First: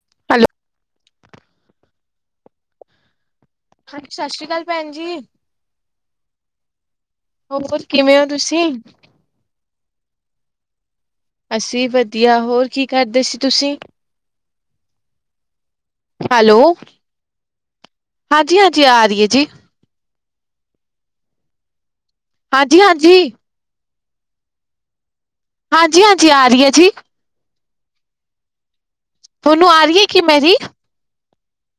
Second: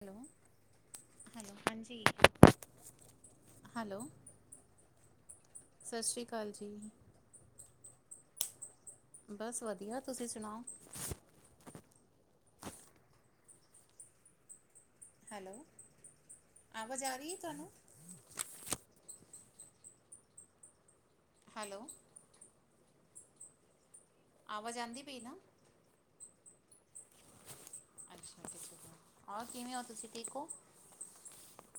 Hello, ਹਾਂਜੀ। Hello ਹਾਂਜੀ, ਸਤਿ ਸ਼੍ਰੀ ਅਕਾਲ ਭੈਣ ਜੀ। ਸਤਿ ਸ਼੍ਰੀ ਅਕਾਲ ਜੀ। ਹੋ ਹੋਰ ਕਿਵੇਂ ਹੋ ਤੁਸੀਂ ਬਸ ਵਧੀਆ, ਤੁਸੀਂ ਸੁਣਾਓ। ਅਸੀਂ ਵਧੀਆ ਹੋਰ ਕੀ ਕਰਦੇ ਸੀ ਤੁਸੀਂ। ਹੈਲੋ। ਹੈਲੋ, ਆਵਾਜ਼ ਆ ਰਹੀ ਹੈ ਤੁਹਾਨੂੰ? ਹਾਂਜੀ-ਹਾਂਜੀ ਆ ਰਹੀ ਹੈ ਜੀ। ਹੈਲੋ। ਹਾਂਜੀ-ਹਾਂਜੀ। ਆਵਾਜ ਆਂਉਦੀ ਪਈ ਨਾ? ਹਾਂਜੀ-ਹਾਂਜੀ, ਆ ਰਹੀ ਐ ਜੀ। ਹਾਂਜੀ, ਵਧੀਆ ਚੱਲਦਾ। ਤੁਹਾਨੂੰ ਆ ਰਹੀ ਹੈ ਕਿ ਮੇਰੀ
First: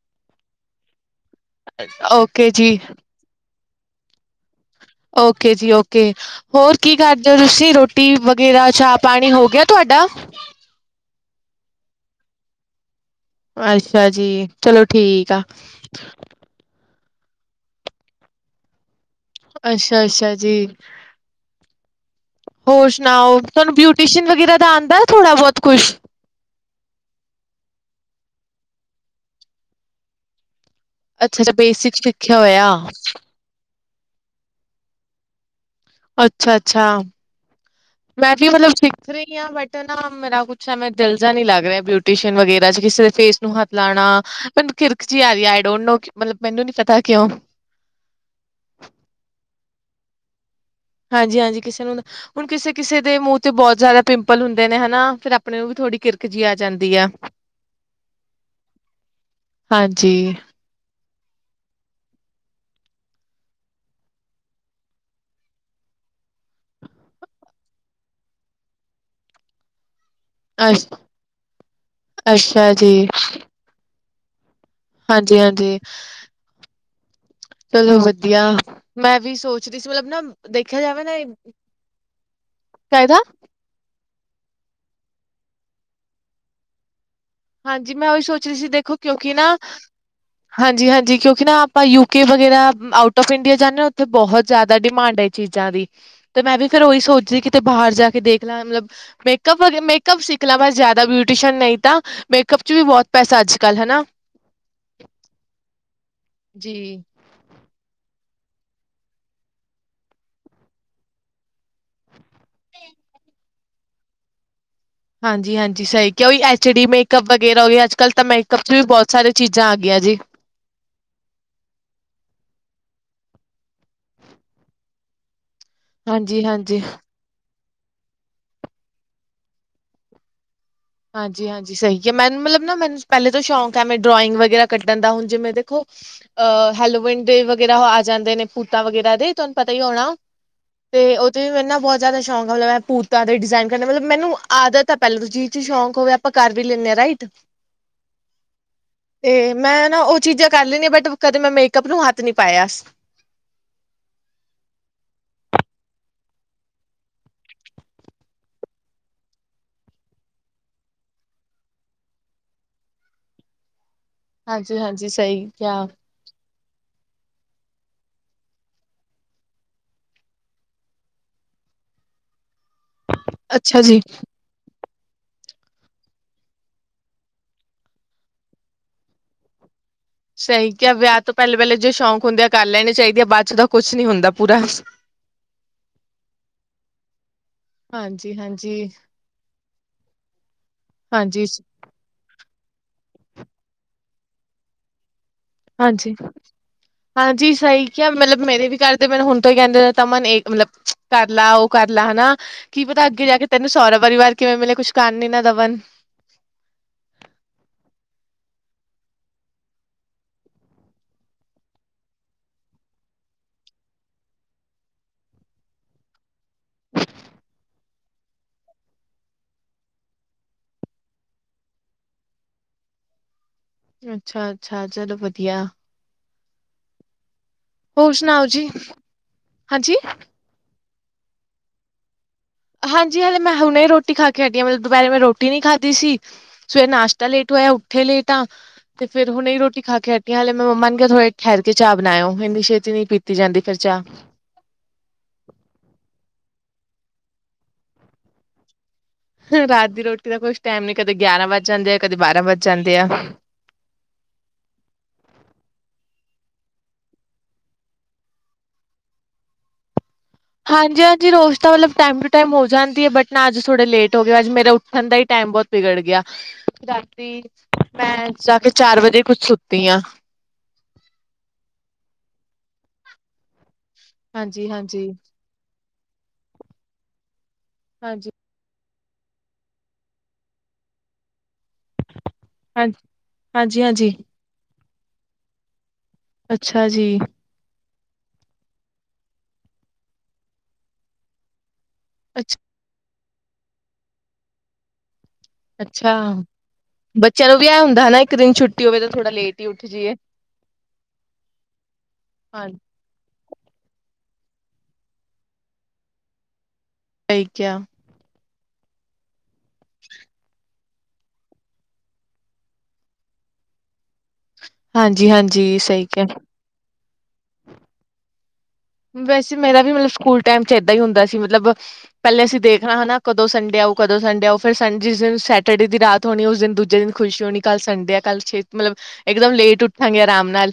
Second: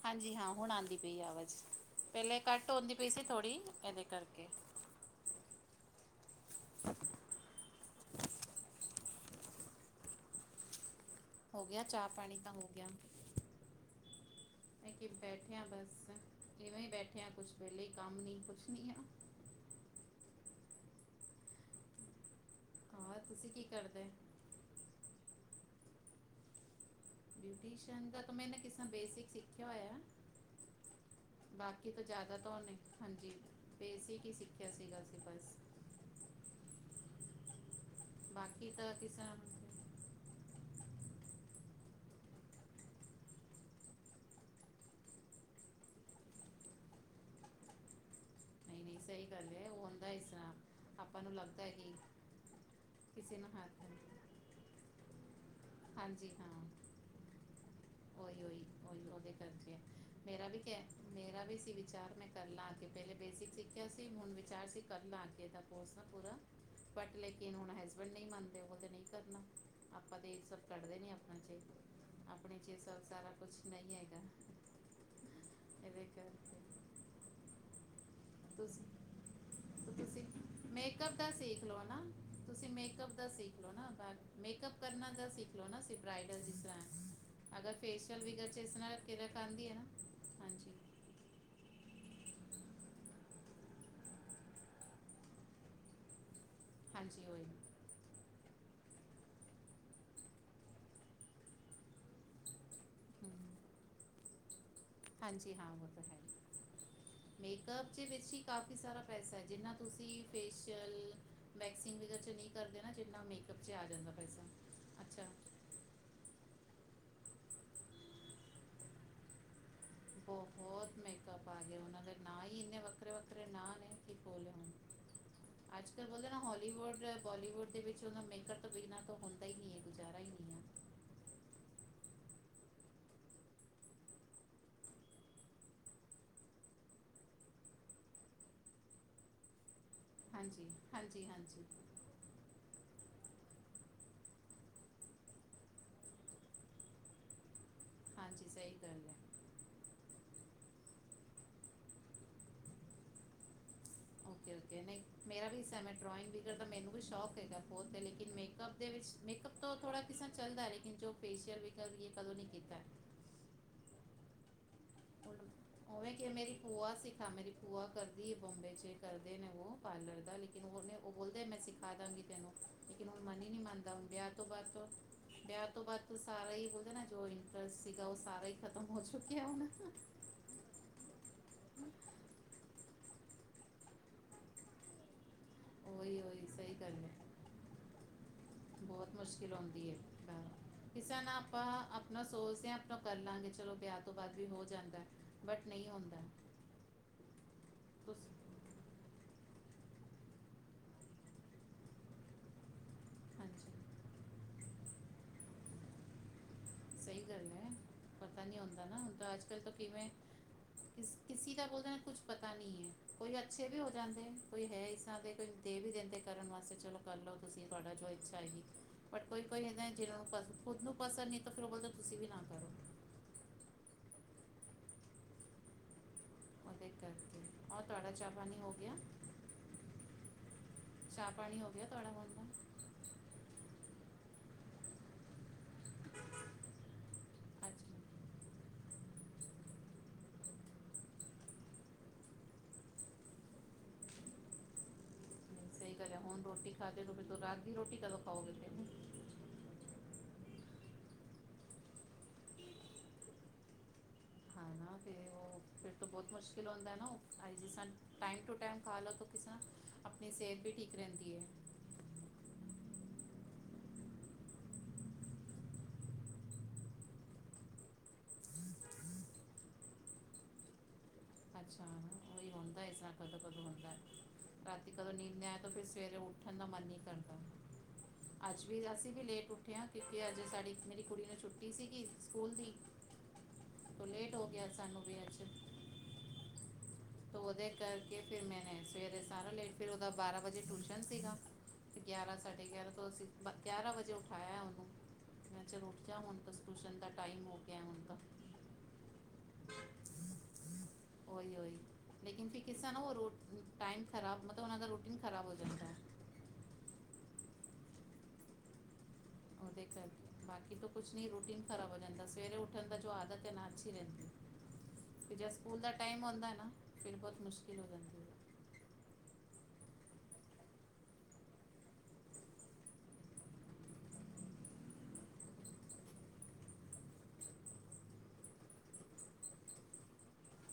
ਹਾਂਜੀ, ਹਾਂ ਹੁਣ ਆਉਂਦੀ ਪਈ ਆਵਾਜ਼। ਪਹਿਲੇ ਓਕੇ ਕੱਟ ਜੀ ਹੁੰਦੀ ਪਈ ਸੀ, ਥੋੜ੍ਹੀ ਇਹਦੇ ਕਰਕੇ ਓਕੇ ਜੀ ਓਕੇ। ਹੋਰ ਕੀ ਕਰਦੇ ਹੋ, ਤੁਸੀਂ ਰੋਟੀ ਵਗੈਰਾ ਚਾਹ ਪਾਣੀ ਹੋ ਗਿਆ ਤੁਹਾਡਾ ਹੋ ਗਿਆ, ਚਾਹ-ਪਾਣੀ ਤਾਂ ਹੋ ਗਿਆ। ਅੱਛਾ ਜੀ। ਚਲੋ ਮੈਂ ਕੇ ਠੀਕ ਆ ਬੈਠਿਆ, ਬਸ ਇਵੇਂ ਹੀ ਬੈਠਿਆ ਕੁਛ ਵੇਲੇ ਹੀ ਕੰਮ ਨੀ ਕੁਛ ਨੀ ਆ। ਅੱਛਾ-ਅੱਛਾ ਜੀ। ਹੋਰ ਔਰ ਸੁਣਾਓ, ਤੁਸੀਂ ਕੀ ਤੁਹਾਨੂੰ ਕਰਦੇ? ਬਿਊਟੀਸਨ ਵਗੈਰਾ ਦਾ ਆਉਂਦਾ, ਥੋੜ੍ਹਾ ਬਹੁਤ ਕੁਛ ਬਿਊਟੀਸ਼ੀਨ ਦਾ ਤਾਂ ਮੈਂ ਨਾ ਕਿਸਾਂ ਬੇਸਿਕ ਸਿੱਖਿਆ ਹੋਇਆ। ਅੱਛਾ-ਅੱਛਾ, ਬਾਕੀ ਬੇਸਿਕ ਤੋਂ ਜ਼ਿਆਦਾ ਸਿੱਖਿਆ ਤਾਂ ਹੋਇਆ। ਉਹਨੇ ਹਾਂਜੀ ਬੇਸਿਕ ਹੀ ਸਿੱਖਿਆ ਸੀਗਾ, ਅਸੀਂ ਬਸ ਅੱਛਾ-ਅੱਛਾ। ਮੈਂ ਵੀ ਬਾਕੀ ਮਤਲਬ ਤਾਂ ਸਿੱਖ ਕਿਸੇ ਰਹੀ ਨਾਲ ਹਾਂ ਬਟ ਨਹੀਂ ਨਾ ਮੇਰਾ ਕੁਛ ਐਵੇਂ ਦਿਲ ਜਿਹਾ ਨੀ ਲੱਗ ਰਿਹਾ, ਬਿਊਟੀ ਵਗੈਰਾ ਚ ਕਿਸੇ ਫੇਸ ਨੂੰ ਹੱਥ ਲਾਉਣਾ। ਕਿਰਕ ਜੀ ਆ, ਆਈ ਡੋਟ ਨੋ ਮਤਲਬ ਮੈਨੂੰ ਨੀ ਪਤਾ ਕਿਉਂ? ਸਹੀ ਗੱਲ ਏ, ਹੁੰਦਾ ਇਸ ਤਰ੍ਹਾਂ ਆਪਾਂ ਨੂੰ ਹਾਂਜੀ-ਹਾਂਜੀ, ਲੱਗਦਾ ਹੈ ਕਿਸੇ ਕਿ ਨੂੰ, ਹੁਣ ਕਿਸੇ-ਕਿਸੇ ਦੇ ਕਿਸੇ ਮੂੰਹ ਨੂੰ ਤੇ ਬਹੁਤ ਹੱਥ ਜ਼ਿਆਦਾ ਪਿੰਪਲ ਹੁੰਦੇ ਨੇ ਹੈਨਾ ਫਿਰ ਆਪਣੇ ਨੂੰ ਵੀ ਥੋੜ੍ਹੀ ਕਿਰਕ ਜਿਹੀ ਆ ਜਾਂਦੀ ਆ। ਓਹੀ-ਉਹੀ-ਉਹੀ, ਉਹਦੇ ਕਰਕੇ ਹਾਂਜੀ ਮੇਰਾ ਵੀ ਕ ਮੇਰਾ ਵੀ ਸੀ ਵਿਚਾਰ ਮੈਂ ਕਰ ਲਾਂ ਕੇ ਪਹਿਲੇ ਬੇਸਿਕ ਸਿੱਖਿਆ ਸੀ, ਹੁਣ ਵਿਚਾਰ ਸੀ ਕਰ ਲਾਂ ਅੱਗੇ ਦਾ ਕੋਰਸ ਪੂਰਾ, ਬਟ ਲੇਕਿਨ ਹੁਣ ਹਸਬੈਂਡ ਨਹੀਂ ਮੰਨਦੇ, ਉਹ ਤੇ ਨਹੀਂ ਕਰਨਾ। ਆਪਾਂ ਤੇ ਇੱਕ ਸੌ ਅਛ ਕੱਢਦੇ ਨੀ ਆਪਣਾ ਚ ਆਪਣੇ ਅੱਛਾ ਚੇ ਸ ਜੀ ਸਾਰਾ ਕੁਛ ਨਹੀਂ ਹੈਗਾ। ਹਾਂਜੀ-ਹਾਂਜੀ। ਇਹਦੇ ਕਰਕੇ ਚਲੋ ਵੱਧੀਆ ਤੁਸੀਂ ਮੈਂ ਵੀ ਸੋਚਦੀ ਸੀ ਸੋ ਮਤਲਬ ਨਾ ਤੁਸੀਂ ਦੇਖਿਆ ਜਾਵੇ ਨਾ ਮੇਕਅਪ ਦਾ ਸਿੱਖ ਲਓ ਨਾ ਤੁਸੀਂ ਮੇਕਅਪ ਕਾਇਦਾ ਦਾ ਸਿੱਖ ਲੋ ਨਾ, [unintelligible] ਮੇਕਅਪ ਕਰਨਾ ਦਾ ਸਿੱਖ ਲਓ ਨਾ, ਬਰਾਈਡਲ ਜਿਸ ਤਰ੍ਹਾਂ ਹੈ। ਅਗਰ ਹਾਂਜੀ ਮੈਂ ਫੇਸ਼ੀਅਲ ਉਹੀ ਵੀ ਸੋਚ ਰਹੀ ਗਰ ਸੀ ਇਸ ਦੇਖੋ ਤਰ੍ਹਾਂ ਕਿਰਾ ਕਿਉਂਕਿ ਨਾ ਕਾਂਦੀ ਹੈ ਹਾਂਜੀ- ਹਾਂਜੀ ਕਿਉਂਕਿ ਨਾ ਆਪ ਆਪਾਂ ਯੂ ਕੇ ਵਗੈਰਾ ਆਊਟ ਆਫ ਇੰਡੀਆ ਜਾਣੇ ਉੱਥੇ ਬਹੁਤ ਜ਼ਿਆਦਾ ਡਿਮਾਂਡ ਹੈ ਇਹ ਚੀਜ਼ਾਂ ਦੀ। ਤੇ ਮੈਂ ਵੀ ਫੇਿਰ ਉਹੀ ਹਾਂਜੀ ਸੋਚਦੀ ਹੋਏ ਕਿਤੇ ਬਾਹਰ ਜਾ ਕੇ ਦੇਖ ਲਾਂ ਮਤਲਬ ਮੇਕਅਪ ਵਗ ਮੇਕਅਪ ਸਿੱਖ ਲਾਂ ਬਸ ਜ਼ਿਆਦਾ ਬਿਊ ਟਿਊਸ਼ਨ ਨਹੀਂ ਤਾਂ ਮੇਕਅਪ ਚ ਵੀ ਬਹੁਤ ਪੈਸਾ ਹੈ ਅੱਜ ਕੱਲ੍ਹ। ਹਨਾ? ਹਾਂਜੀ ਹਾਂ ਉਹ ਤੇ ਹੈ। ਜੀ। ਮੇਕਅਪ ਚ ਵਿੱਚ ਹੀ ਕਾਫੀ ਸਾਰਾ ਪੈਸਾ ਹੈ, ਜਿੰਨਾ ਤੁਸੀਂ ਫੇਸ਼ੀਅਲ ਵੈਕਸਿੰਗ ਵਗੈਰਾ ਚ ਨਹੀਂ ਕਰਦੇ ਨਾ ਜਿੰਨਾ ਮੇਕਅਪ ਚ ਆ ਜਾਂਦਾ ਪੈਸਾ। ਅੱਛਾ ਹਾਂਜੀ-ਹਾਂਜੀ, ਸਹੀ ਕਿ ਉਈ ਐਚ ਡੀ ਮੇਕਅੱਪ ਵਗੈਰਾ ਹੋ ਗਿਆ। ਅੱਜ ਕੱਲ੍ਹ ਤਾਂ ਮੇਕਅਪ ਚ ਵੀ ਬਹੁਤ ਸਾਰੀਆਂ ਚੀਜ਼ਾਂ ਆ ਗਈਆਂ ਜੀ। [inaudible] [inaudible] ਬਹੁਤ ਮੇਕਅਪ ਆ ਗਿਆ, ਉਹਨਾਂ ਦੇ ਨਾ ਹੀ ਇੰਨੇ ਵੱਖਰੇ-ਵੱਖਰੇ ਨਾਂ ਨੇ ਕੀ ਬੋਲਿਆ। ਅੱਜ ਕੱਲ ਬੋਲਦੇ ਨਾ ਹਾਂਜੀ-ਹਾਂਜੀ, ਹੌਲੀਵੁਡ। ਬੋਲੀਵੁੱਡ ਦੇ ਵਿੱਚ ਨਾ ਮੇਕਅਪ ਤੋਂ ਬਿਨਾਂ ਤਾ ਹੁੰਦਾ ਹੀ ਨਹੀਂ ਹੈ, ਗੁਜ਼ਾਰਾ ਹੀ ਨਹੀਂ ਹੈ। ਹਾਂਜੀ-ਹਾਂਜੀ ਸਹੀ ਹੈ, ਮੈਨੂੰ ਮਤਲਬ ਨਾ ਮੈਨੂੰ ਪਹਿਲੇ ਤੋਂ ਸ਼ੌਂਕ ਹੈ ਮੈਂ ਡਰਾਇੰਗ ਵਗੈਰਾ ਕੱਢਣ ਦਾ ਹੁਣ ਜਿਵੇਂ ਦੇਖੋ। ਅ ਹੈਲੋਵਨ ਡੇ ਵਗੈਰਾ ਆ ਜਾਂਦੇ ਨੇ ਭੂਤਾਂ ਵਗੈਰਾ ਦੇ ਤੁਹਾਨੂੰ ਪਤਾ ਹੀ ਹੋਣਾ। ਤੇ ਉਹਦੇ ਵੀ ਮੈਨੂੰ ਹਾਂਜੀ-ਹਾਂਜੀ-ਹਾਂਜੀ। ਨਾ ਬਹੁਤ ਜ਼ਿਆਦਾ ਸ਼ੌਕ ਮਤਲਬ ਮੈਂ ਭੂਤਾਂ ਦੇ ਡਿਜਾਈਨ ਕਰਨੇ ਮਤਲਬ ਮੈਨੂੰ ਆਦਤ ਹੈ ਪਹਿਲਾਂ ਤੋਂ [unintelligible] ਸ਼ੌਕ ਕੋਈ ਆਪਾਂ ਕਰ ਵੀ ਲੈਣੇ ਹਾਂ, ਰਾਈਟ? ਹਾਂਜੀ ਸਹੀ ਗੱਲ ਹੈ ਤੇ ਮੈਂ ਨਾ ਉਹ ਚੀਜ਼ਾਂ ਕਰ ਲੈਣੀ ਆ ਬਟ ਕਦੇ ਮੈਂ ਮੇਕਅਪ ਨੂੰ ਹੱਥ ਨਹੀਂ ਪਾਇਆ। ਓਕੇ-ਓਕੇ ਨਹੀਂ ਮੇਰਾ ਵੀ ਹਿੱਸਾ ਹੈ ਮੈਂ ਡਰੋਇੰਗ ਕ੍ਰਿਕੇਟ ਦਾ ਮੈਨੂੰ ਵੀ ਸ਼ੌਕ ਹੈਗਾ ਬਹੁਤ ਹੇ, ਲੇਕਿਨ ਮੇਕਅਪ ਦੇ ਵਿੱਚ ਮੇਕਅਪ ਤੋਂ ਥੋੜਾ ਕਿਸਰਾ ਚੱਲਦਾ ਲੇਕਿਨ ਜੋ ਫੇਸ਼ੀਅਲ ਵੀ [unintelligible] ਕਦੋਂ ਨੀ ਕੀਤਾ। ਹਾਂਜੀ-ਹਾਂਜੀ ਸਹੀ ਕਿਹਾ। ਉਹ- ਉਵੇਂ ਕਿ ਮੇਰੀ ਭੂਆ ਸਿੱਖ ਆ ਮੇਰੀ ਭੂਆ ਕਰਦੀ ਬੰਬੇ ਚ ਕਰਦੇ ਨੇ ਉਹ ਪਾਰਲਰ ਦਾ ਲੇ ਉਹ ਬੋਲਦੇ ਮੈਂ ਸਿਖਾ ਦਾਂਗੀ, ਤੈਨੂੰ ਲੇਕਿਨ ਹੁਣ ਮਨ ਹੀ ਨਹੀਂ ਅੱਛਾ ਮੰਨਦਾ, ਜੀ ਹੁਣ ਵਿਆਹ ਤੋਂ ਬਾਅਦ ਵਿਆਹ ਤੋਂ ਬਾਅਦ ਤੇ ਸਾਰਾ ਹੀ ਬੋਲਦੇ ਨਾ ਜੋ ਇੰਟਰਸਟ ਸੀਗਾ ਉਹ ਸਾਰਾ ਹੀ ਖਤਮ ਹੋ ਚੁੱਕਿਆ ਹੁਣ। ਸਹੀ ਕਿਹਾ ਵਿਆਹ ਤੋਂ ਪਹਿਲੇ-ਪਹਿਲੇ ਜੇ ਸ਼ੌਂਕ ਹੁੰਦੇ ਆ ਕਰ ਲੈਣੀ ਚਾਹੀਦੀ ਆ ਬਾਅਦ ਚ ਦਾ ਕੁਛ ਨਹੀਂ ਹੁੰਦਾ ਪੂਰਾ। ਓਹੀ-ਓਹੀ ਸਹੀ ਗੱਲ ਏ। ਹਾਂਜੀ ਹਾਂਜੀ ਬਹੁਤ ਮੁਸ਼ਕਿਲ ਆਉਂਦੀ ਹੇ, ਮ ਕਿਸੇ ਨਾ ਹਾਂਜੀ ਆਪਾਂ ਆ ਨਾ ਸੋਚਦੇ ਹਾਂ ਆਪਾਂ ਕਰ ਲਾਂਗੇ ਚਲੋ ਵਿਆਹ ਤੋਂ ਬਾਅਦ ਵੀ ਹੋ ਜਾਂਦਾ। ਬਟ ਨਹੀਂ ਹਾਂਜੀ। ਹੁੰਦਾ ਹਾਂਜੀ ਸਹੀ ਕਿਹਾ ਤੁਸੀਂ ਮਤਲਬ ਮੇਰੇ ਵੀ ਕਰ ਦੇ ਮੈਨੂੰ ਹੁਣ ਤੋਂ ਹੀ ਕਹਿੰਦੇ ਤ ਮਨ ਏਕ ਮਤਲਬ ਕਰ ਲਾ ਉਹ ਕਰ ਲਾ ਹਨਾ ਕੀ ਪਤਾ ਅੱਗੇ ਜਾ ਕੇ ਤੈਨੂੰ ਹਾਂਜੀ ਸਹੁਰਾ ਪਰਿਵਾਰ ਕਿਵੇਂ ਮਿਲੇ ਕੁਛ ਕਰਨ ਨੀ ਨਾ ਦਵਨ। ਸਹੀ ਗੱਲ ਐ ਪਤਾ ਨਹੀਂ ਹੁੰਦਾ ਨਾ, ਹੁਣ ਤਾਂ ਅੱਜ ਕੱਲ੍ਹ ਤਾਂ ਕਿਵੇਂ ਕਿਸ ਕਿਸੀ ਕਾ ਬੋਲਣਾ ਕੁੱਛ ਪਤਾ ਨਹੀਂ ਏ, ਕੋਈ ਅੱਛੇ ਵੀ ਹੋ ਜਾਂਦੇ। ਕੋਈ ਹੈ ਇਸ ਸਾਲ ਦੇ ਕੋਈ ਦੇ ਵੀ ਦਿੰਦੇ ਕਰਨ ਵਾਸਤੇ ਚਲੋ ਕਰ ਲਓ ਤੁਸੀਂ ਤੁਹਾਡਾ ਜੋ ਇੱਛਾ ਹੈਗੀ। ਬਟ ਕੋਈ ਕੋਈ ਹੁੰਦਾ ਜਿਹੜਾ [unintelligible] ਖੁਦ ਨੂੰ ਪਸ ਨਹੀਂ ਤਾਂ ਫਿਰ ਉਹ ਬੋਲਦਾ ਤੁਸੀਂ ਵੀ ਨਾ ਕਰੋ। ਅੱਛਾ-ਅੱਛਾ ਚਲੋ ਵੱਧੀਆ। ਉਹਦੇ ਕਰਕੇ ਅ ਤੁਹਾਡਾ ਹੋਰ ਚਾਹ ਸੁਣਾਓ ਪਾਣੀ ਜੀ ਹੋ ਗਿਆ। ਹਾਂਜੀ। ਚਾਹ ਪਾਣੀ ਹੋ ਗਿਆ ਤੁਹਾਡਾ ਹੁਣ ਦਾ। ਹਾਂਜੀ ਹੱਲੇ ਮੈਂ ਹੁਣੇ ਰੋਟੀ ਖਾ ਕੇ ਹਟੀ ਆ ਦੁਪਹਿਰੇ ਮੈਂ ਰੋਟੀ ਨਹੀਂ ਖਾਦੀ ਸੀ। ਸਵੇਰ ਨਾਸ਼ਤਾ ਲੇਟ ਹੋਇਆ, ਅੱਛਾ ਉੱਠੇ ਲੇਟ ਆ। ਤੇ ਫਿਰ ਹੁਣ ਇ ਰੋਟੀ ਖਾ ਕੇ ਹਟੀ ਆਂ, ਹੱਲੇ ਮੈਂ ਮੰਮਾ ਨੂੰ ਕਿਹਾ ਥੋੜੇ ਠਹਿਰ ਕੇ ਚਾਹ ਬਣਾਇਓ ਇੰਨੀ ਛੇਤੀ ਨਹੀਂ ਪੀਤੀ ਤੇ ਜਾਂਦੀ ਫਿਰ ਚਾਹ ਨਹੀਂ, ਸਹੀ ਗੱਲ ਹੈ ਹੁਣ ਰੋਟੀ ਖਾਦੀ ਤੋਂ ਫਿਰ ਤੋਂ ਰਾਤ ਦੀ ਰੋਟੀ ਕਦੋਂ ਖਾਓਗੇ। ਹ ਰਾਤ ਦੀ ਰੋਟੀ ਦਾ ਕੁਛ ਟਾਈਮ ਨਹੀਂ ਕਦੇ ਗਿਆਰਾਂ ਵੱਜ ਜਾਂਦੇ ਆ ਕਦੇ ਬਾਰਾਂ ਵੱਜ ਜਾਂਦੇ ਆ। ਹਨਾ ਤੇ ਉਹ ਫਿਰ ਤੇ ਬਹੁਤ ਮੁਸ਼ਕਿਲ ਹੁੰਦਾ ਨਾ ਓ ਆਏ ਦੇ ਸਨ ਟਾਈਮ ਟੂ ਟਾਈਮ ਖਾਲੋ [unintelligible] ਹਾਂਜੀ -ਹਾਂਜੀ ਰੋਜ਼ ਦਾ ਮਤਲਬ ਟਾਈਮ ਟ ਟਾਈਮ ਹੋ ਜਾਂਦੀ ਹੈ ਬਟ ਨਾ ਅੱਜ ਥੋੜ੍ਹੇ ਲੇਟ ਹੋ ਗਏ ਅੱਜ ਮੇਰਾ ਉੱਠਣ ਦਾ ਹੀ ਟਾਈਮ ਬਹੁਤ ਵਿਗੜ ਗਿਆ। ਰਾਤੀ ਮੈਂ ਜਾ ਕੇ ਚਾਰ ਵਜੇ ਕੁੱਛ ਸੁੱਤੀ ਆ। ਅੱਛਾ ਉਹੀ ਹੁੰਦਾ ਇਸ ਤਰ੍ਹਾਂ ਕਦੋਂ-ਕਦੋਂ ਹੁੰਦਾ ਰਾਤੀ ਹਾਂਜੀ-ਹਾਂਜੀ, ਕਦੋਂ ਨੀਂਦ ਨਹੀਂ ਆਈ ਤਾਂ ਫਿਰ ਸਵੇਰੇ ਉੱਠਣ ਦਾ ਮਨ ਨਹੀਂ ਕਰਦਾ। ਹਾਂਜੀ ਅੱਜ ਵੀ ਅਸੀਂ ਵੀ ਲੇਟ ਉੱਠੇ ਹਾਂ ਕਿਉਂਕਿ ਅੱਜ ਸਾਡੀ ਮੇਰੀ ਕੁੜੀ ਨੂੰ ਛੁੱਟੀ ਸੀਗੀ। ਸਕੂਲ ਦੀ ਤ ਹਾਂਜੀ-ਹਾਂਜੀ, ਲੇਟ ਹੋ ਗਿਆ ਸਾਨੂੰ ਵੀ ਅੱਜ ਅੱਛਾ ਜੀ ਉਹਦੇ ਕਰਕੇ ਫਿਰ ਮੈਨੇ ਸਵੇਰੇ ਸਾਰਾ ਲੇਟ ਫਿਰ ਉਹਦਾ ਬਾਰਾਂ ਵਜੇ ਟਿਊਸ਼ਨ ਸੀਗਾ ਗਿਆਰਾਂ ਅੱਛ ਸਾਢੇ ਗਿਆਰਾਂ ਤੋਂ ਅਸੀਂ ਬ ਗਿਆਰਾਂ ਵਜੇ ਉਠਾਇਆ ਉਹਨੂੰ ਮੈਂ ਚਲੋ ਉੱਠ ਅੱਛਾ, ਜਾਵਾ ਹੁਣ ਟੁਸ ਟਊਸ਼ਨ ਦਾ ਟਾਈਮ ਹੋ ਗਿਆ ਹੁਣ ਤਾਂ। ਕਿ ਹੋਵੇ ਜੇ ਥੋੜਾ ਲੇਟ ਹੀ ਉੱਠ ਜੀਏ। ਓਹੀ ਹੋਈ ਲੇਕਿਨ ਫਿਰ ਹਾਂ, ਕਿੱਸਾ ਨਾ ਹੋਰ ਰੋ ਟਾਈਮ ਖ਼ਰਾਬ ਮਤਲਬ ਉਹਨਾਂ ਦਾ ਰੂਟੀਨ ਖ਼ਰਾਬ ਹੋ ਜਾਂਦਾ ਹੈ। ਸਹੀ ਕਿਹਾ। ਉਹਦੇ ਕਰਕੇ ਬਾਕੀ ਤੋਂ ਕੁਛ ਨਹੀਂ ਰੂਟੀਨ ਖਰਾਬ ਹੋ ਜਾਣ ਤਾਂ ਸਵੇਰੇ ਉਠਣ ਦਾ ਜੋ ਆਦਤ ਹੈ ਨਾ ਅੱਛੀ ਰਹਿੰਦੀ ਫ ਜਦ ਹਾਂਜੀ-ਹਾਂਜੀ ਸਕੂਲ ਦਾ ਸਹੀ ਟਾਈਮ ਕਿਹਾ। ਆਉਂਦਾ ਨਾ ਫਿਰ ਬਹੁਤ ਮੁਸ਼ਕਿਲ ਹੋ ਜਾਂਦੀ ਹੈ। ਵੈਸੇ ਮੇਰਾ ਵੀ ਮਤਲਬ ਸਕੂਲ ਟਾਈਮ ਚ ਏਦਾਂ ਹੀ ਹੁੰਦਾ ਸੀ ਮਤਲਬ ਪਹਿਲੇ ਅਸੀਂ ਦੇਖਣਾ ਨਾ ਕਦੋਂ ਸੰਡੇ ਆਉ ਕਦੋਂ ਸੰਡੇ ਆਉ ਫਿਰ ਸੰਡੇ ਜਿਸ ਦਿਨ ਸੈਟਰਡੇ ਦੀ ਰਾਤ ਉਸ ਦਿਨ ਦੂਜੇ ਦਿਨ ਖੁਸ਼ੀ ਹੋਣੀ ਕੱਲ੍ਹ ਸੰਡੇ ਆ ਕੱਲ ਛੇ ਮਤਲਬ ਇਕਦਮ ਲੇਟ ਉੱਠਾਂਗੇ ਆਰਾਮ ਨਾਲ।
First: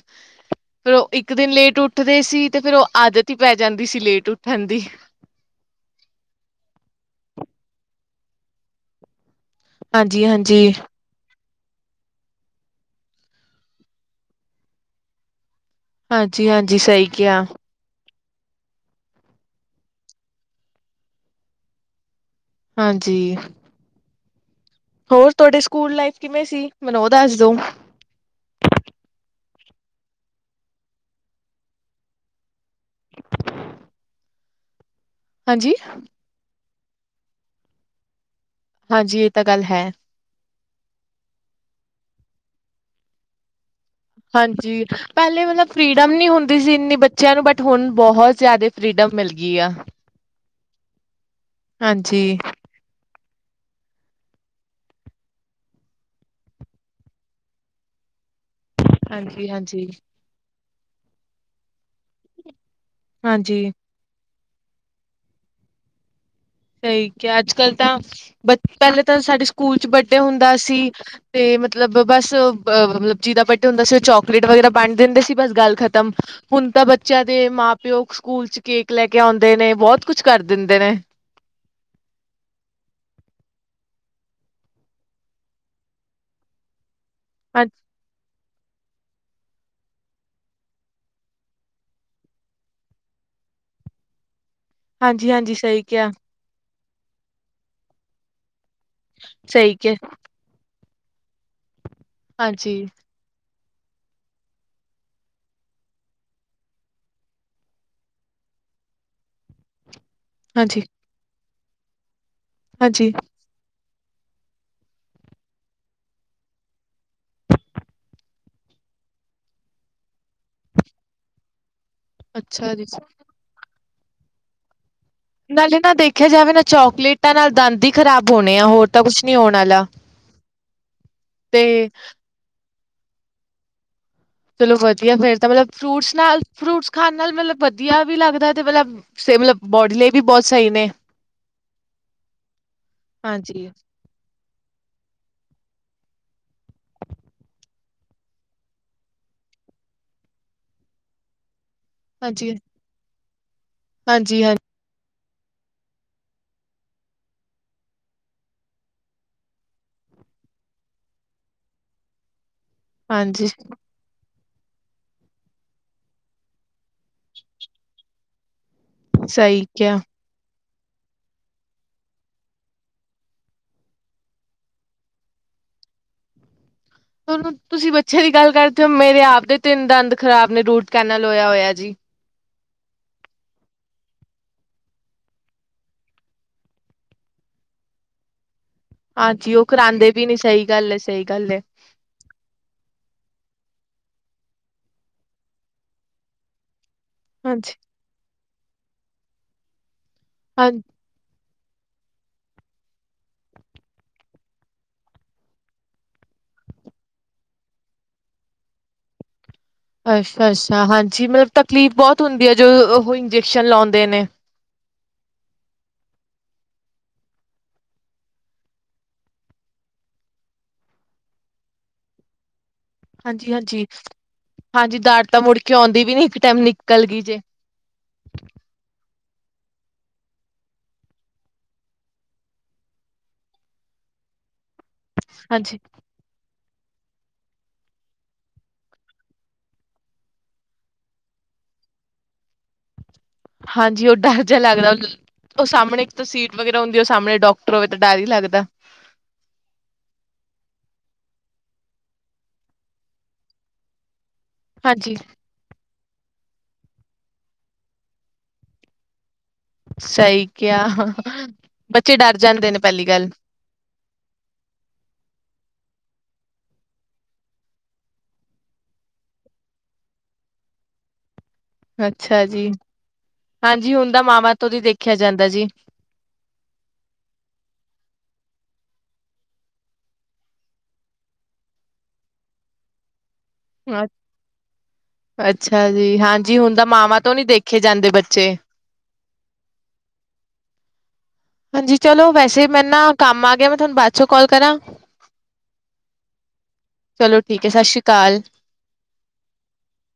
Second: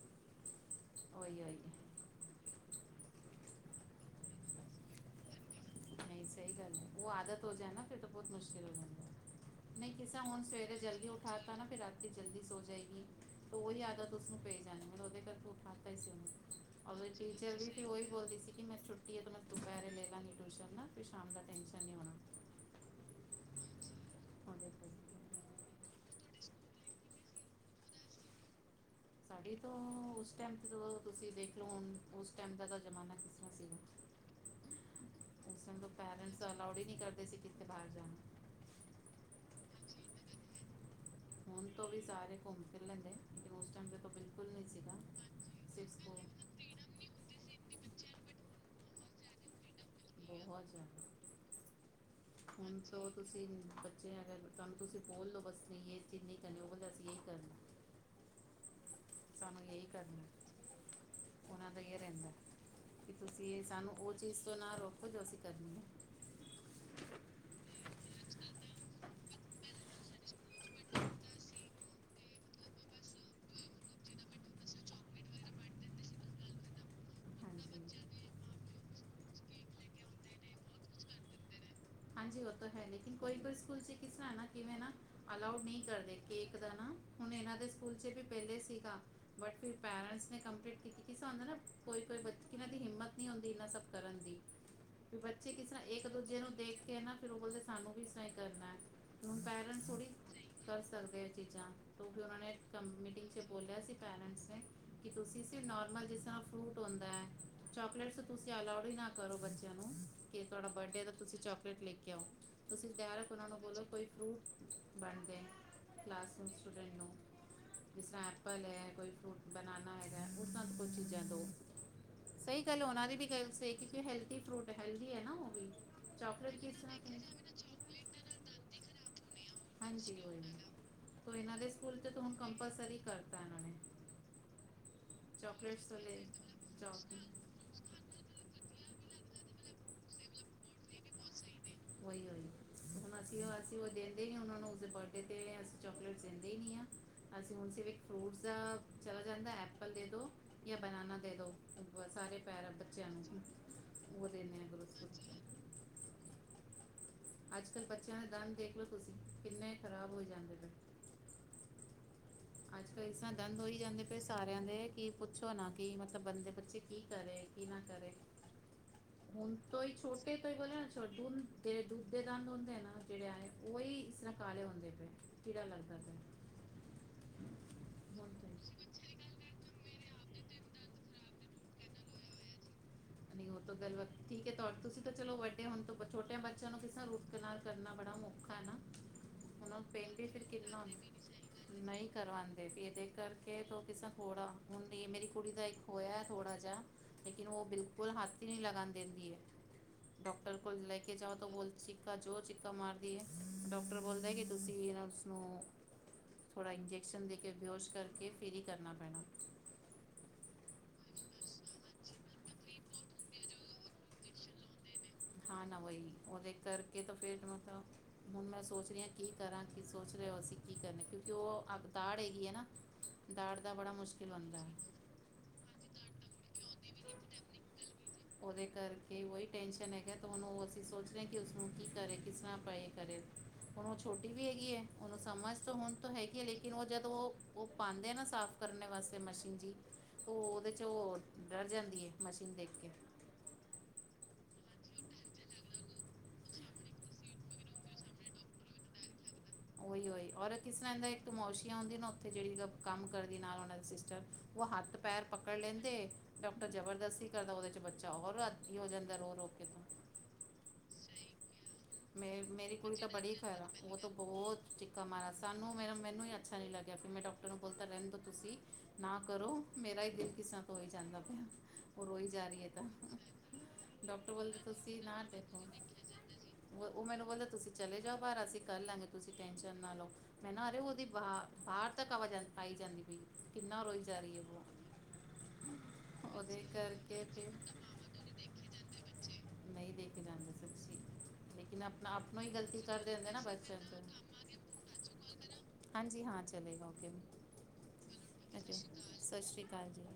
ਫਿਰ ਉਹ ਇੱਕ ਉਹੀ ਦਿਨ ਉਹੀ ਲੇਟ ਉੱਠਦੇ ਸੀ ਤੇ ਫੇਿਰ ਉਹ ਆਦਤ ਹੀ ਪੈ ਜਾਂਦੀ ਸੀ ਲੇਟ ਉੱਠਣ ਦੀ। ਨਹੀਂ ਸਹੀ ਗੱਲ ਹੈ ਉਹ ਆਦਤ ਹੋ ਜਾ ਨਾ ਫਿਰ ਤਾਂ ਬਹੁਤ ਮੁਸ਼ਕਿਲ ਹੋ ਜਾਂਦਾ। ਨਹੀਂ ਕਿਸੇ ਹੁਣ ਹਾਂਜੀ-ਹਾਂਜੀ, ਸਵੇਰੇ ਜਲਦੀ ਉੱਠ ਉਠਾ ਤਾ ਨਾ ਫਿਰ ਰਾਤੀ ਜਲਦੀ ਸੋ ਜਾਏਗੀ, ਤੇ ਉਹੀ ਆਦਤ ਉਸਨੂੰ ਪੈ ਜਾਣੀ ਫਿਰ ਉਹਦੇ ਕਰਕੇ ਖਤਾ ਹੀ ਸੀ ਹਾਂਜੀ-ਹਾਂਜੀ ਸਹੀ ਉਹਨੂੰ ਕਿਹਾ, ਟੀਚਰ ਵੀ ਉਹੀ ਬੋਲਦੀ ਸੀ ਕਿ ਮੈਂ ਛੁੱਟੀ ਤੇ ਮੈਂ ਦੁਪਹਿਰੇ ਲੈ ਲਾਂਗੀ। ਟਿਊਸ਼ਨ ਨਾ ਫਿਰ ਸ਼ਾਮ ਦਾ ਟੈਂਨਸ਼ਨ ਨਹੀਂ ਹੋਣਾ। ਹਾਂਜੀ ਹੋਰ ਤੁਹਾਡੇ ਸਕੂਲ ਲਾਈਫ ਕਿਵੇਂ ਸੀ, ਮੈਨੂੰ ਉਹ ਦੱਸ ਦੋ? ਸਾਡੀ ਤੋਂ ਉਸ ਟਾਈਮ ਤੇ ਜਦੋਂ ਤੁਸੀਂ ਦੇਖ ਲਓ ਹੁਣ ਉਸ ਟਾਈਮ ਦਾ ਤਾਂ ਜ਼ਮਾਨਾ ਕਿਸ ਤਰ੍ਹਾਂ ਸੀਗਾ। ਪੈਰੈਂਟਸ ਹਾਂਜੀ ਪੈਦਲ ਤਾਂ ਅਲਾਊਡ ਹੀ ਨਹੀਂ ਕਰਦੇ ਸੀ ਕਿੱਥੇ ਬਾਹਰ ਜਾਣਾ। ਹਾਂਜੀ ਇਹ ਤਾਂ ਗੱਲ ਹੈ। ਹੁਣ ਤੋਂ ਵੀ ਸਾਰੇ ਘੁੰਮ ਫਿਰ ਲੈਂਦੇ। ਉਸ ਟਾਈਮ ਦੇਖੋ ਬਿਲਕੁਲ ਨਹੀਂ ਹਾਂਜੀ ਸੀਗਾ। ਪਹਿਲੇ ਮਤਲਬ ਫਰੀਡਮ ਨਹੀਂ ਹੁੰਦੀ ਸੀ ਇੰਨੀ ਬੱਚਿਆਂ ਨੂੰ ਬਟ ਹੁਣ ਬਹੁਤ ਜ਼ਿਆਦਾ ਫਰੀਡਮ ਮਿਲ ਗਈ ਆ। ਇਹ ਹੋ ਜਾ ਹਾਂਜੀ ਹੁਣ ਚਲੋ ਤੁਸੀਂ ਬੱਚੇ ਅਗਰ ਕੰਮ ਤੁਸੀਂ ਬੋਲਦੋ ਬਸ ਨਹੀਂ ਇਹ ਚੀਜ਼ ਨਹੀਂ ਕਰਨੀ ਉਹ ਕੰਦਾ ਅਸੀ ਇਹੀ ਕਰਨੀ। ਇਹੀ ਹਾਂਜੀ-ਹਾਂਜੀ ਕਰਨਾ ਉਹਨਾਂ ਦਾ ਇਹ ਰਹਿੰਦਾ, ਕਿ ਤੁਸੀਂ ਹਾਂਜੀ ਸਾਨੂੰ ਉਹ ਚੀਜ਼ ਤੋਂ ਨਾ ਰੋਕੋ ਜੋ ਅਸੀਂ ਕਰਨੀ ਹੈ। ਸਹੀ ਕਿਹਾ ਅੱਜ ਕੱਲ੍ਹ ਤਾਂ ਬ ਪਹਿਲੇ ਤਾਂ ਸਾਡੇ ਸਕੂਲ ਚ ਬਰਡੇ ਹੁੰਦਾ ਸੀ ਤੇ ਮਤਲਬ ਬਸ ਅ ਮਤਲਬ ਜੀਦਾ ਪੱਟੇ ਹੁੰਦਾ ਸੀ ਉਹ ਚੋਕਲੇਟ ਵਗੈਰਾ ਵੰਡ ਦਿੰਦੇ ਸੀ ਬਸ ਗੱਲ ਖ਼ਤਮ। ਹੁਣ ਤਾਂ ਬੱਚਿਆਂ ਦੇ ਮਾਂ ਹਾਂਜੀ ਪਿਓ ਸਕੂਲ ਚ ਕੇਕ ਲੈ ਕੇ ਆਉਂਦੇ ਨੇ ਬਹੁਤ ਕੁਛ ਕਰ ਦਿੰਦੇ ਨੇ। ਹਾਂਜੀ ਉਹ ਤੋ ਹੈ ਲੇਕਿਨ ਕੋਈ-ਕੋਈ ਸਕੂਲ ਚ ਕਿਸ ਤਰ੍ਹਾਂ ਨਾ ਕਿਵੇਂ ਨਾ। ਅਲਾਉਡ ਨਹੀਂ ਕਰਦੇ ਕੇਕ ਦਾ ਨਾ, ਹੁਣ ਇਹਨਾਂ ਦੇ ਹਾਂਜੀ ਸਕੂਲ ਚ ਵੀ ਪਹਿਲੇ ਸੀਗਾ। ਬਟ ਫਿਰ ਪੇਰੈਂਟਸ ਨੇ ਕੰਪਲੈਂਟ ਕੀਤੀ ਕੀ ਸਾਨੂੰ ਨਾ ਕੋਈ-ਕੋਈ ਇਹਨਾਂ ਦੀ ਹਿੰਮਤ ਨੀ ਹੁੰਦੀ ਇਨਾ ਸਭ ਕਰਨ ਦੀ। ਹਾਂਜੀ ਬੱਚੇ ਹਾਂਜੀ ਕਿਸ ਸਹੀ ਤਰ੍ਹਾਂ ਇੱਕ ਕਿਹਾ ਦੂਜੇ ਨੂੰ ਦੇਖ ਕੇ ਨਾ ਫਿਰ ਉਹ ਬੋਲਦੇ ਸਾਨੂੰ ਵੀ ਐਸਾ ਹੀ ਕਰਨਾ ਹੈ, ਤੇ ਹੁਣ ਸਹੀ ਪੈਰੈਂਟਸ ਕਿਹਾ ਥੋੜੀ ਕਰ ਸਕਦੇ ਏ ਚੀਜ਼ਾਂ ਕਿੳਕਿ ਉਹਨਾਂ ਨੇ ਹਾਂਜੀ। ਮੀਟਿੰਗ ਚ ਬੋਲਿਆ ਸੀ ਪੇਰੈਂਟਸ ਨੇ ਕਿ ਤੁਸੀਂ ਸੀ ਨੋਰਮਲ ਜਿਸ ਤਰ੍ਹਾਂ ਫਰੂਟ ਹੁੰਦਾ ਹੈ, ਚੋਕਲੇਟਸ ਤੁਸੀਂ ਅਲਾੳਡ ਹੀ ਨਾ ਕਰੋ ਬੱਚਿਆਂ ਨੂੰ। ਕਿ ਤੁਹਾਡਾ ਹਾਂਜੀ, ਬਰਡੇ ਏ ਤੇ ਤੁਸੀਂ ਚੋਕਲੇਟ ਲੈ ਕੇ ਆਓ, ਤੁਸੀਂ ਹਾਂਜੀ। ਡਾਰੇੱਕਟ ਉਹਨਾ ਨੂੰ ਬੋਲੋ ਕੋਈ ਫਰੂਟ ਵੰਡ ਦੇਣ, ਕਲਾਸਰੂਮ ਸਟੂਡੈਂਟ ਨੂੰ ਜਿਸ ਤਰ੍ਹਾਂ ਐੱਪਲ ਹੈ, ਕੋਈ ਫਰੂਟ ਬਨਾਨਾ ਹੈਗਾ, ਉਸ ਤਰ੍ਹਾਂ ਕੋਈ ਚੀਜ਼ਾਂ ਦੋ। ਸਹੀ ਅੱਛਾ ਗੱਲ ਜੀ। ਉਹਨਾਂ ਦੀ ਵੀ ਗਲ ਸਹੀ ਏ ਕਿਉਂਕਿ ਹੈਲਦੀ ਫਰੂਟ ਹੈਲਦੀ ਹੈ ਨਾ ਉਹ ਵੀ, ਨਾਲੇ ਨਾ ਦੇਖਿਆ ਜਾਵੇ ਚਾੱਕਲੇਟ ਨਾ ਚੋਕਲੇਟਾਂ ਨਾਲ ਦੰਦ ਹੀ ਖ਼ਰਾਬ ਹੋਣੇ ਆ ਹੋਰ ਤਾਂ ਕੁਛ ਨੀ ਹੋਣ ਆਲਾ। ਹਾਂਜੀ ਉਹੀ ਤੋ ਇਹਨਾਂ ਤੇ ਦੇ ਸਕੂਲ ਚ ਤੇ ਹੁਣ ਕੰਪਲਸਰੀ ਕਰਤਾ ਇਹਨਾਂ ਨੇ। ਚਲੋ ਵਧੀਆ ਫੇਰ ਤਾਂ ਮਤਲਬ ਚਾਕਲੇਟਸ ਤੋਂ ਫਰੂਟਸ ਲੈ ਨਾਲ, ਫਰੂਟਸ ਖਾਣ ਚੌਕ ਨਾਲ ਮਤਲਬ ਵਧੀਆ ਵੀ ਲੱਗਦਾ ਤੇ ਮਤਲਬ ਸਬ ਬੋਡੀ ਲਈ ਵੀ ਬਹੁਤ ਸਹੀ ਨੇ। ਉਹੀ ਉਹੀ, ਹੁਣ ਅਸੀਂ ਹਾਂਜੀ। ਅਸੀਂ ਉਹ ਕਦੇ ਨੇ ਉਹਨਾ ਨੂੰ ਉਸਦੇ ਬਰਡੇ ਤੇ ਅਸੀਂ ਚੋਕਲੇਟ ਦਿੰਦੇ ਹੀ ਨੀ ਆ। ਅਸੀਂ ਹੁਣ ਸ ਫਰੂਟਸ ਦਾ ਚਲਾ ਜਾਂਦਾ ਐਪਲ ਦੇ ਦੋ ਜਾਂ ਬਨਾਨਾ ਦੇ ਦੋ। ਸਾਰੇ ਹਾਂਜੀ, ਪਿਆਰੇ ਬੱਚਿਆਂ ਨੂੰ ਜੀ, ਉਹ ਹਾਂਜੀ, ਹਾਂ ਦੇਨੇ ਆ। ਅੱਜ ਕੱਲ੍ਹ ਬੱਚਿਆਂ ਦੇ ਦੰਦ ਦੇਖਲੋ ਤੁਸੀਂ, ਕਿੰਨੇ ਖ਼ਰਾਬ ਹੋ ਜਾਂਦੇ ਨੇ। ਅੱਜ ਕਲ ਇਸ ਤਰ੍ਹਾਂ ਹਾਂਜੀ, ਦੰਦ ਹੋ ਹੀ ਜਾਂਦੇ ਫਿਰ ਸਾਰਿਆਂ ਦੇ, ਕੀ ਪੁੱਛੋ ਨਾ ਕਿ ਮਤਲਬ ਬੰਦੇ ਬੱਚੇ ਕੀ ਕਰੇ, ਕੀ ਨਾ ਕਰੇ [inaudible] ਹੁਣ ਤੋਂ ਹੀ ਕਿਹਾ। ਸੋਚ ਕੋਈ ਬੋਲਿਆ ਨਾ ਦੁਧ ਦੇ, ਦੁੱਧ ਦੇ ਦੰਦ ਹੁੰਦੇ ਆ ਨਾ ਜਿਹੜੇ ਆਏ, ਉਹੀ ਇਸ ਤਰ੍ਹਾਂ ਕਾਲੇ ਹੁੰਦੇ ਪਏ। ਕੀੜਾ ਲੱਗਦਾ ਪਯਾ। ਤੁਸੀਂ ਬੱਚੇ ਦੀ ਤੋਂ ਗੱਲ ਹੀ। ਕਰਦੇ ਹੋ, ਮੇਰੇ ਆਪ ਦੇ ਤਿੰਨ ਦੰਦ ਖਰਾਬ ਨੇ। ਰੂਟ ਕੈਨਲ ਹੋਇਆ ਹੋਇਆ ਜੀ। ਉਹ ਤਾਂ ਗੱਲਬਾਤ ਠੀਕ ਹੈ ਤੁਹਾਡੀ, ਤੁਸੀਂ ਤਾਂ ਚਲੋ ਵੱਡੇ ਹੋ, ਹੁਣ ਤੋਂ ਛੋਟਿਆਂ ਬੱਚਿਆਂ ਨੂੰ ਕਿਸ ਤਰਾਂ ਰੂਟ ਕਨਾਲ ਕਰਨਾ ਬੜਾ ਔਖਾ ਹੈ ਨਾ। ਹਾਂਜੀ ਉਹ ਕਰਾਉਂਦੇ ਵੀ ਨੀ, ਸਹੀ ਗੱਲ ਏ, ਸਹੀ ਗੱਲ ਏ। ਨਹੀ ਕਰਵਾਂ ਦੇ ਇਹਦੇ ਕਰਕੇ ਤ ਕਿਸ ਥੋੜਾ, ਹੁਣ ਮੇਰੀ ਕੁੜੀ ਦਾ ਇੱਕ ਹੋਇਆ ਥੋੜਾ ਜਾ ਲੇਕਿਨ ਉਹ ਹਾਂਜੀ। ਬਿਲਕੁਲ ਹੱਥ ਹੀ ਨਹੀਂ ਲਗਾਣ ਦਿੰਦੀ ਹੈ। ਡਾਕਟਰ ਕੋਲ ਹਾਂਜੀ। ਲੇ ਲੇ ਕੇ ਜਾਓ ਤਾਂ ਬੋਲ ਚਿੱਕਾ ਜੋ ਚਿੱਕਾ ਮਾਰਦੀ ਹੈ, ਡਾਕਟਰ ਬੋਲਦਾ ਕਿ ਤੁਸੀਂ ਉਸਨੂੰ ਥੋੜ੍ਹਾ ਇੰਜੈਕਸ਼ਨ ਦੇ ਕੇ, ਬੇਹੋਸ਼ ਕਰਕੇ ਫਿਰ ਹੀ ਕਰਨਾ ਪੈਣਾ। ਅੱਛਾ- ਅੱਛਾ, ਹਾਂਜੀ ਮਤਲਬ ਤਕਲੀਫ਼ ਬਹੁਤ ਹੁੰਦੀ ਹੈ ਜਦੋ ਉਹ ਇੰਜੈਕਸ਼ਨ ਲਾਉਂਦੇ ਨੇ। ਹਾਂ ਨਾ ਵਹੀ, ਉਹਦੇ ਕਰਕੇ ਤਾਂ ਫੇਰ ਮਤਲਬ ਹੁਣ ਮੈਂ ਸੋਚ ਰਹੀ ਹਾਂ ਕੀ ਕਰਾਂ, ਕੀ ਸੋਚ ਰਹੇ ਹੋਸੀਂ ਕੀ ਕਰਨੇ, ਕਿਉਂਕਿ ਉਹ ਅੱ ਦਾੜ ਹੈਗੀ ਹੈ ਨਾ ਹਾਂਜੀ- ਦਾੜ ਦਾ ਹਾਂਜੀ- ਬੜਾ ਮੁਸ਼ਕਿਲ ਹੁੰਦਾ ਹੈ ਹਾਂਜੀ ਦਾੜ ਤਾਂ ਮੁੜ ਕੇ ਆਉਂਦੀ ਵੀ ਨੀ, ਇੱਕ ਟਾਈਮ ਨਿਕਲ ਗਈ ਜੇ। ਉਹਦੇ ਕਰਕੇ ਉਹੀ ਟੈਨਸ਼ਨ ਹੈਗਾ, ਤੇ ਹੁਣ ਉਹ ਅਸੀਂ ਸੋਚ ਰਹੇ ਹਾਂ ਕਿ ਉਸਨੂੰ ਕੀ ਕਰੇ ਕਿਸ ਤਰ੍ਹਾਂ ਪਏ ਕਰੇ ਹੁਣ ਉਹ ਛੋਟੀ ਵੀ ਹੈਗੀ ਹੈ, ਉਹਨੂੰ ਸਮਝ ਤਾਂ ਹਾਂਜੀ, ਹੁਣ ਤਾਂ ਹੈਗੀ ਹੈ, ਲੇਕਿਨ ਕਿਓਂ ਉਹ ਜਦੋਂ ਉਹ ਪਾਉਂਦੇ ਨਾ ਸਾਫ਼ ਕਰਨ ਵਾਸਤੇ ਮਸ਼ੀਨ ਜੀ ਔ ਉਹਦੇ ਚ ਉਹ ਡਰ ਜਾਂਦੀ ਹੈ ਮਸ਼ੀਨ ਦੇਖ ਕੇ ਹਾਂਜੀ ਉਹ ਡਰ ਜਿਹਾ ਲੱਗਦਾ ਉਹ ਸਾਹਮਣੇ ਇੱਕ ਤਾਂ ਸੀਟ ਵਗੈਰਾ ਹੁੰਦੀ ਏ, ਉਹ ਸਾਹਮਣੇ ਡਾਕਟਰ ਹੋਵੇ ਤਾਂ ਡਰ ਹੀ ਲੱਗਦਾ। ਔਹੀ ਔਹੀ ਔਰ ਕਿਸ ਤਰ੍ਹਾਂ ਇੱਕ ਮੋਸ਼ੀ ਹੁੰਦੀ ਨਾ, ਉੱਥੇ ਜਿਹੜੀ ਕੰਮ ਕਰਦੀ ਨਾਲ ਉਹਨਾਂ ਦੇ ਸਿਸਟਰ ਉਹ ਹੱਥ- ਹਾਂਜੀ, ਪੈਰ ਪੱਕੜ ਪਕੜ ਲੈਂਦੇ, ਡਾਕਟਰ ਜਬਰਦਸਤੀ ਕਰਦਾ, ਉਹਦੇ ਚ ਬੱਚਾ ਹੋਰ ਹੋ ਜਾਂਦਾ ਰੋ ਰੋ ਕੇ ਸਹੀ ਕਹਿਆ। ਮੇ ਮੇਰੀ ਕੁੜੀ ਤਾਂ ਬੜੀ, ਖ਼ਰਾਬ ਉਹ ਤਾਂ ਬਹੁਤ ਚਿੱਕਾ ਮਾਰਾ, ਸਾਨੂੰ ਮੇਰਾ ਮੈਨੂੰ ਹੀ ਅੱਛਾ ਨੀ ਲੱਗਿਆ, ਫਿਰ ਮੈਂ ਡਾਕਟਰ ਨੂੰ ਬੋਲਤਾ ਰਹਿੰਦਾ ਤੁਸੀ ਨਾ ਕਰੋ, ਮੇਰਾ ਹੀ ਦਿਲ ਕਿਸਾਂ ਤਾਂ ਹੋਈ ਜਾਂਦਾ ਪਿਆ। ਉਹ ਰੋਈ ਅੱਛਾ ਜਾ ਰਹੀ ਹੈ ਜੀ, ਤਾਂ, ਹਾਂਜੀ ਹੁਣ ਤਾਂ ਡਾਕਟਰ ਬੋਲੇ ਮਾਵਾਂ ਤੋਂ ਨੀ ਤੁਸੀਂ ਦੇਖਿਆ ਨਾ ਜਾਂਦਾ ਦੇਖੋ ਜੀ। ਉਹ ਮੈਨੂੰ ਬੋਲਦਾ, ਤੁਸੀਂ ਚਲੇ ਜਾਓ ਬਾਹਰ, ਅਸੀਂ ਕਰ ਲਾਂਗੇ, ਤੁਸੀਂ ਟੈਨਸ਼ਨ ਨਾ ਲੋ। ਮੈਂ ਨਾ ਅਰੇ, ਉਹਦੀ ਬਾਹ ਬਾਹਰ ਤੱਕ ਆਵਾਜ ਆਈ ਜਾਂਦੀ ਪਈ। ਕਿੰਨਾ ਰੋਈ ਜਾ ਰਹੀ ਹੈ ਉਹ ਅੱਛਾ ਜੀ, ਹਾਂਜੀ ਉਹਦੇ ਹੁਣ ਤਾਂ ਮਾਵਾਂ ਕਰਕੇ ਤੋਂ ਨੀ ਫਿਰ ਦੇਖੇ ਜਾਂਦੇ ਬੱਚੇ ਨਹੀਂ ਦੇ ਕੇ ਜਾਂਦੇ ਸੀ ਤੁਸੀਂ। ਹਾਂਜੀ। ਚਲੋ ਵੈਸੇ ਮੇਰੇ ਨਾ ਕੰਮ ਆ ਗਿਆ ਮੈਂ ਬੱਚਿਆਂ ਤੁਹਾਨੂੰ ਤੋਂ ਬਾਅਦ ਚੋਂ ਕਾਲ ਕਰਾਂ। ਹਾਂਜੀ। ਹਾਂ ਚਲੇਗਾ ਓਕੇ, ਚਲੋ ਠੀਕ ਐ, ਸਤਿ ਸ਼੍ਰੀ ਅਕਾਲ। ਸਤਿ ਸ਼੍ਰੀ ਅਕਾਲ ਜੀ।